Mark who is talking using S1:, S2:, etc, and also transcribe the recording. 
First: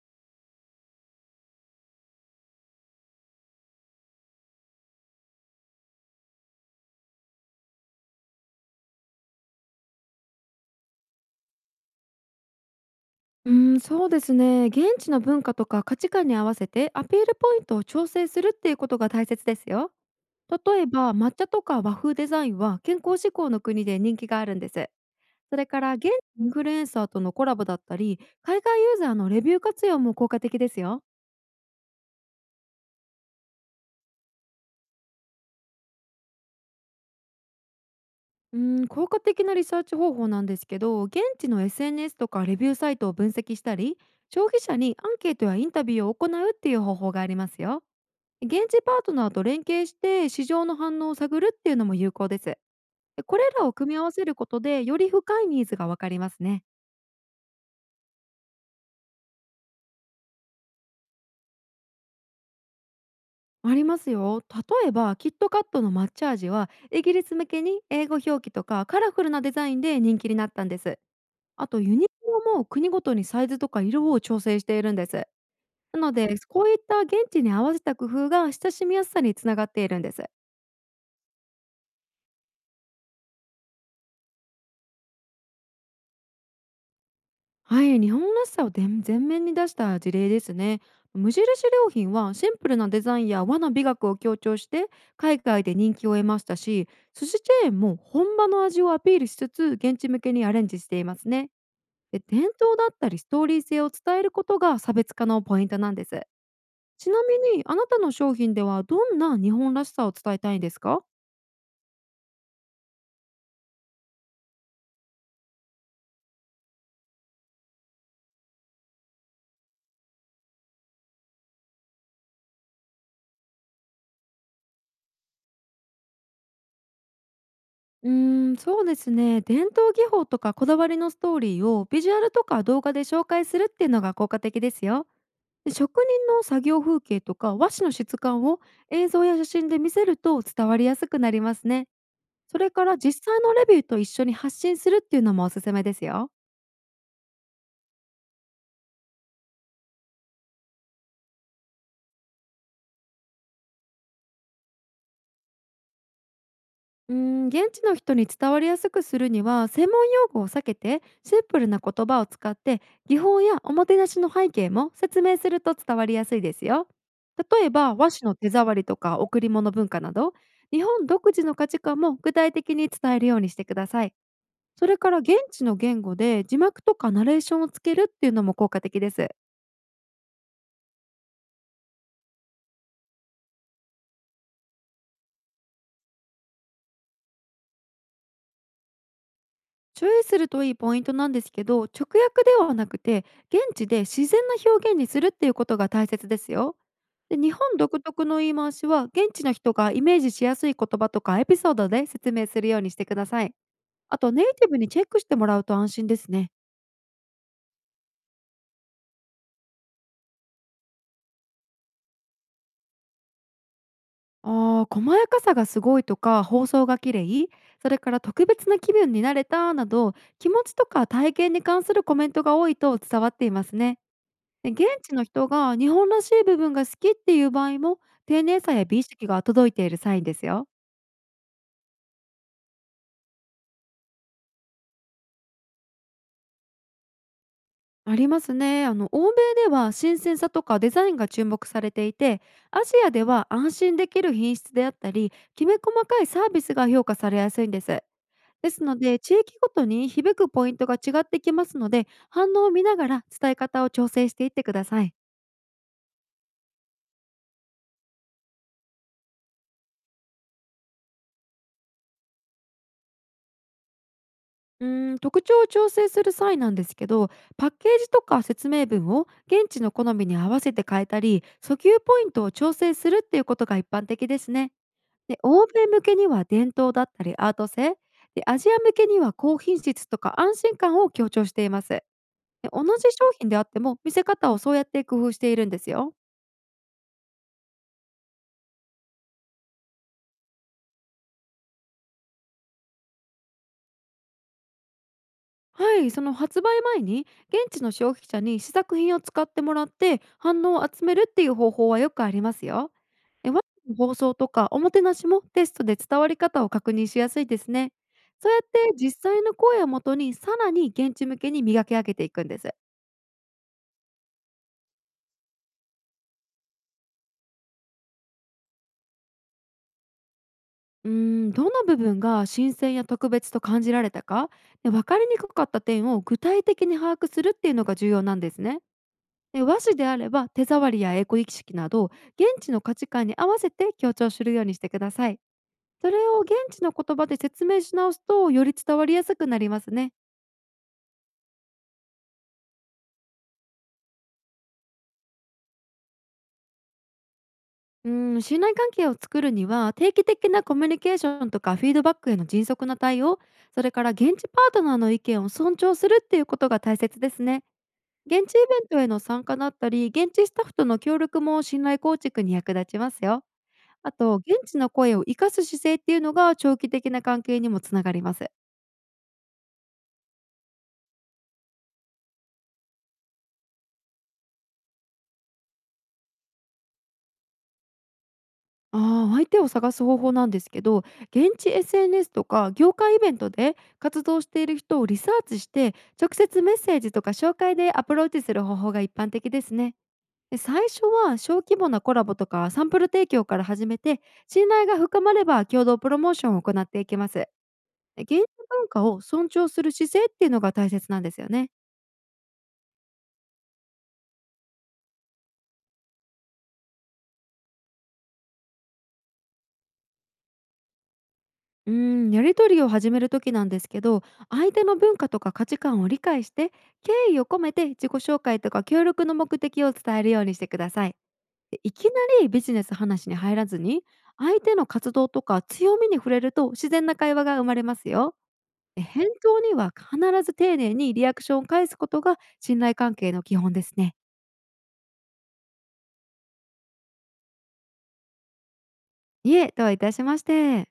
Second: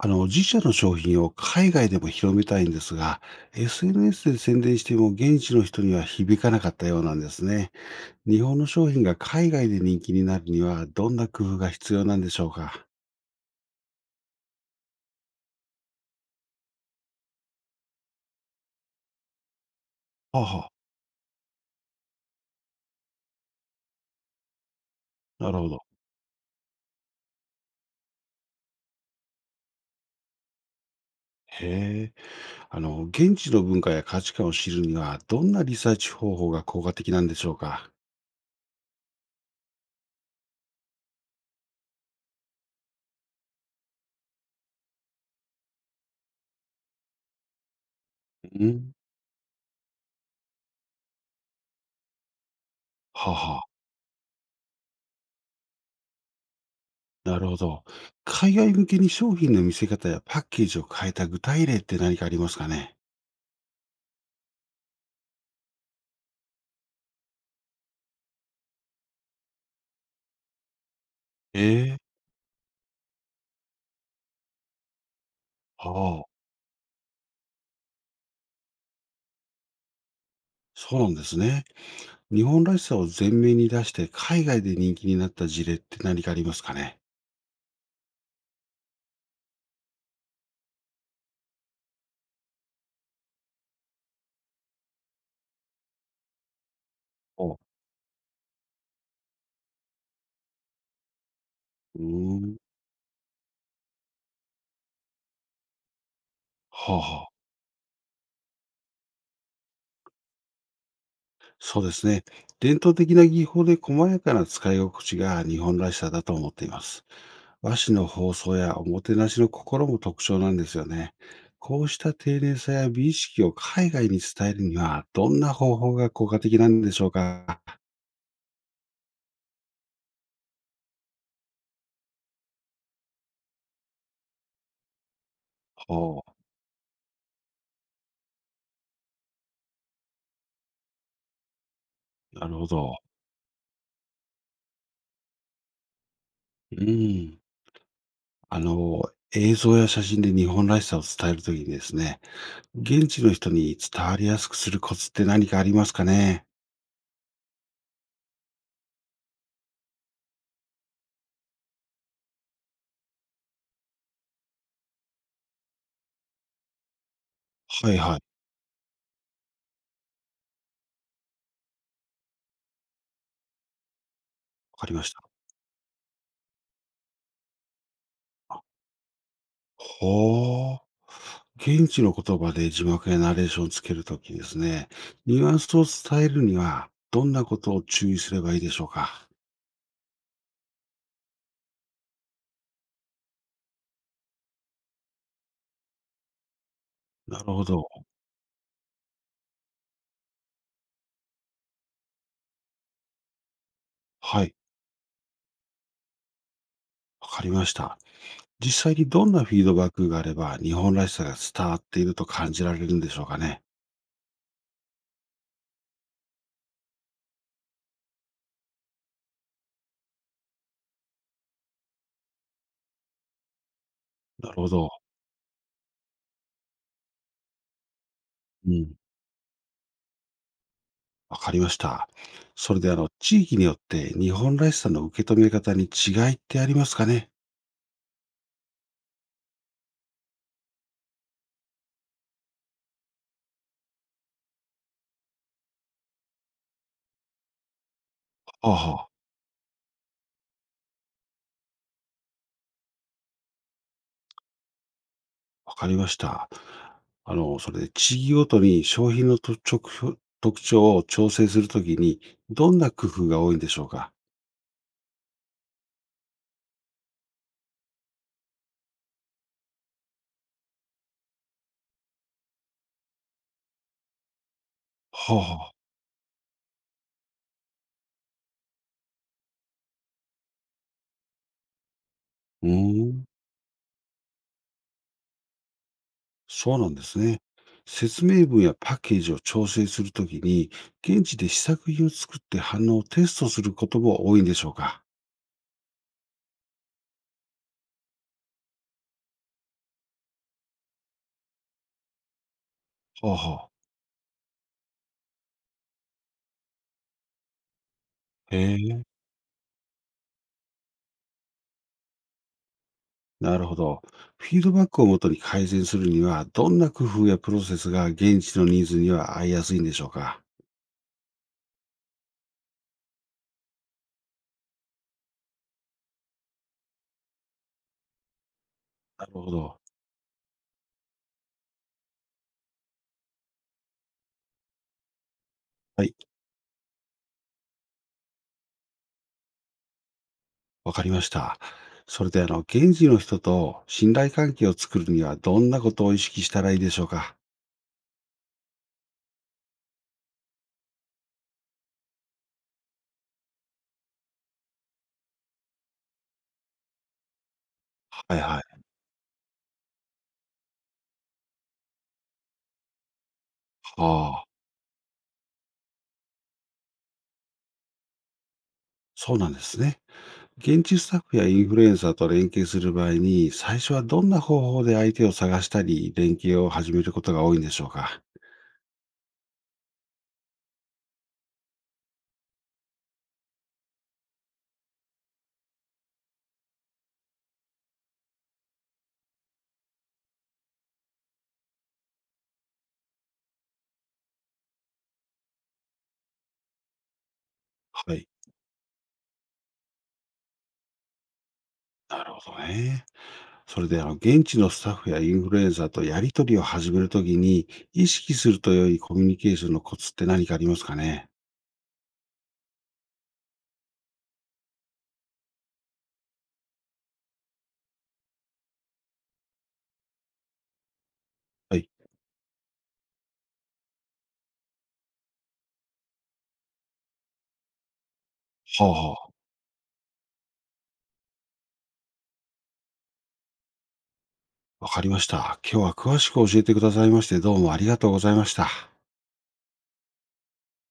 S1: 自社の商品を海外でも広めたいんですが、SNS で宣伝しても現地の人には響かなかったようなんですね。日本の商品が海外で人気になるには、どんな工夫が必要なんでしょうか。
S2: うん、そうですね。現地の文化とか価値観に合わせてアピールポイントを調整するっていうことが大切ですよ。
S1: はあは
S2: 例えば抹茶とか和風デザインは健康志向の国で人気があるんです。
S1: あ、な
S2: そ
S1: る
S2: れ
S1: ほど。
S2: から現地インフルエンサーとのコラボだったり、海外ユーザーのレビュー活用も効果的ですよ。
S1: へえ。現地の文化や価値観を知るには、どんなリサーチ方法が効果的なんでしょうか。
S2: うん、効果的なリサーチ方法なんですけど、現地の SNS とかレビューサイトを分析したり、消費者にアンケートやインタビューを行うっていう方法がありますよ。
S1: う
S2: 現地
S1: ん。
S2: パートナーと連携して市場の反応を探るっていうのも有効です。で、
S1: はあ
S2: これ
S1: は
S2: らを組み合わせることでより深いニーズがわかりますね。
S1: あ、なるほど。海外向けに商品の見せ方やパッケージを変えた具体例って何かありますかね。
S2: ありますよ。例えばキットカットの抹茶味はイギリス向けに英語表記とかカラフルなデザインで人気になったんです。
S1: え
S2: あとユ
S1: え。
S2: ニクロも国ごとにサイズとか色を調整しているんです。
S1: は
S2: なので、
S1: あ。
S2: こういった現地に合わせた工夫が親しみやすさにつながっているんです。
S1: そうなんですね。日本らしさを前面に出して海外で人気になった事例って何かありますかね。
S2: はい、日本らしさを前面に出した事例ですね。無印良品はシンプルなデザインや和の美学を強調して海外で人気を得ましたし、寿司
S1: お
S2: チ
S1: う
S2: ェーンも本場の味をアピールしつつ現地向けにアレンジしていますね。
S1: ー
S2: で、伝
S1: ん。
S2: 統だったりストーリー性を伝えることが差別化のポイントなんです。
S1: はあ
S2: ちな
S1: はあ。
S2: みに、あなたの商品ではどんな日本らしさを伝えたいんですか？
S1: そうですね。伝統的な技法で細やかな使い心地が日本らしさだと思っています。和紙の包装やおもてなしの心も特徴なんですよね。こうした丁寧さや美意識を海外に伝えるには、どんな方法が効果的なんでしょうか。
S2: うーん、そうですね。伝統技法とかこだわりのストーリーをビジュアルとか動画で紹介するっていうのが効果的ですよ。で、
S1: ほ
S2: 職人の作業風景とか和紙の質感を映像や写真で見せると伝わりやすくなりますね。
S1: う、なる
S2: そ
S1: ほ
S2: れか
S1: ど。
S2: ら実際のレビューと一緒に発信するっていうのもおすすめですよ。
S1: うん。あの、映像や写真で日本らしさを伝えるときにですね、現地の人に伝わりやすくするコツって何かありますかね？
S2: うーん、現地の人に伝わりやすくするには、専門用語を避けてシンプルな言葉を使って、技法やおもてなしの背景も説明すると伝わりやすいですよ。例え
S1: は
S2: ば
S1: いはい、
S2: 和
S1: わ
S2: 紙の手触りとか贈り物文化など、日本独自の価値観も具体的に伝えるようにしてください。
S1: か
S2: そ
S1: り
S2: れ
S1: ま
S2: か
S1: し
S2: ら
S1: た。
S2: 現地の言語で字幕とかナレーションをつけるっていうのも効果的です。
S1: ほう。現地の言葉で字幕やナレーションをつけるときですね、ニュアンスを伝えるには、どんなことを注意すればいいでしょうか？
S2: 注意するといいポイントなんですけど、直訳ではなくて、現地で自然な表現にするっていうことが大切ですよ。で、
S1: なる
S2: 日
S1: ほ
S2: 本
S1: ど。
S2: 独特の言い回しは、現地の人がイメージしやすい言葉とかエピソードで説明するようにしてください。あと、ネ
S1: は
S2: イ
S1: い、
S2: ティブにチェックしてもらうと安心ですね。
S1: わかりました。実際にどんなフィードバックがあれば、日本らしさが伝わっていると感じられるんでしょうかね？
S2: ああ、細やかさがすごいとか、放送が綺麗、それから特別な気分になれたなど、気持ちとか体験に関するコメントが多いと伝わっていますね。
S1: なるほ
S2: で、現
S1: ど。
S2: 地の人が日本らしい部分が好きっていう場合も、丁寧
S1: う
S2: さや
S1: ん。
S2: 美意識が届いているサインですよ。
S1: わかりました。それで地域によって日本らしさの受け止め方に違いってありますかね。
S2: ありますね。欧米では新鮮さとかデザインが注目されていて、アジアでは安心できる品質であったり、きめ細かいサービスが評価されやすいんです。
S1: あ
S2: で
S1: あ、
S2: すの
S1: は
S2: で、地域ごとに響くポイントが違ってきますので、反応を見ながら伝え方を調整していってください。
S1: わかりました。それで地域ごとに商品の特徴を調整するときに、どんな工夫が多いんでしょうか。
S2: うーん、特徴を調整する際なんですけど、パッケージとか説明文を現地の好みに合わせて変えたり、訴求ポイントを調整するっていうことが一般的ですね。
S1: はあ、
S2: で、欧
S1: はあ、
S2: 米向けには伝統だったりアート性、でアジア向けには高品質とか安心感を強調しています。で、
S1: う
S2: 同じ
S1: ーん、
S2: 商品であっても見せ方をそうやって工夫しているんですよ。
S1: そうなんですね。説明文やパッケージを調整するときに、現地で試作品を作って反応をテストすることも多いんでしょうか。
S2: はい、その発売前に現地の消費者に試作品を使ってもらって反応を集めるっていう方法はよくありますよ。
S1: はあ、
S2: ワ
S1: はあ、
S2: インの放送とかおもてなしもテストで伝わり方を確認しやすいですね。そう
S1: へ
S2: やって
S1: え、
S2: 実際の声をもとに、さらに現地向けに磨き上げていくんです。
S1: なるほど。フィードバックをもとに改善するには、どんな工夫やプロセスが現地のニーズには合いやすいんでしょうか。
S2: うーん、どの部分が新鮮や特別と感じられたか、で分かりにくかった点を具体的に把握するっていうのが重要なんですね。
S1: なるほ
S2: で、和
S1: ど。
S2: 紙であれば手触りやエコ意識など、現地の価値観に合わせて強調するようにしてください。
S1: は
S2: そ
S1: い、
S2: れを現地の言葉で説明し直すと、より伝わりやすくなりますね。
S1: わかりました。それで、現地の人と信頼関係を作るには、どんなことを意識したらいいでしょうか。
S2: うん、信頼関係を作るには、定期的なコミュニケーションとかフィードバックへの迅速な対応、それから現地パートナーの意見を尊重するっていうことが大切ですね。
S1: はい
S2: 現地イ
S1: は
S2: ベ
S1: い。
S2: ントへの参加だったり、現地スタッフとの協力も信頼構築に役立ちますよ。あと、
S1: はあ、
S2: 現地の声を生かす姿勢っていうのが長期的な関係にもつながります。
S1: そうなんですね。現地スタッフやインフルエンサーと連携する場合に、最初はどんな方法で相手を探したり、連携を始めることが多いんでしょうか。
S2: ああ、相手を探す方法なんですけど、現地 SNS とか業界イベントで活動している人をリサーチして、直接メッセージとか紹介でアプローチする方法が一般的ですね。で、最初は小規模なコラボとかサンプル提供から始めて、信頼が深まれば共同プロモーションを行っていきます。
S1: は
S2: で、
S1: い、
S2: 現地文化を尊重する姿勢っていうのが大切なんですよね。
S1: なるほどね。それで、現地のスタッフやインフルエンサーとやり取りを始めるときに、意識すると良いコミュニケーションのコツって何かありますかね。
S2: うん、やり取りを始める時なんですけど、相手の文化とか価値観を理解して、敬意を込めて自己紹介とか協力の目的を伝えるようにしてください。
S1: は
S2: で、
S1: い。
S2: いきなりビジネス話に入らずに、相手の活動とか強みに触れると自然な会話が生まれますよ。
S1: はあ、
S2: で、返
S1: は
S2: 答には必ず丁寧にリアクションを返すことが信頼関係の基本ですね。
S1: あ、わかりました。今日は詳しく教えてくださいまして、どうもありがとうございました。
S2: いえ、どういたしまして。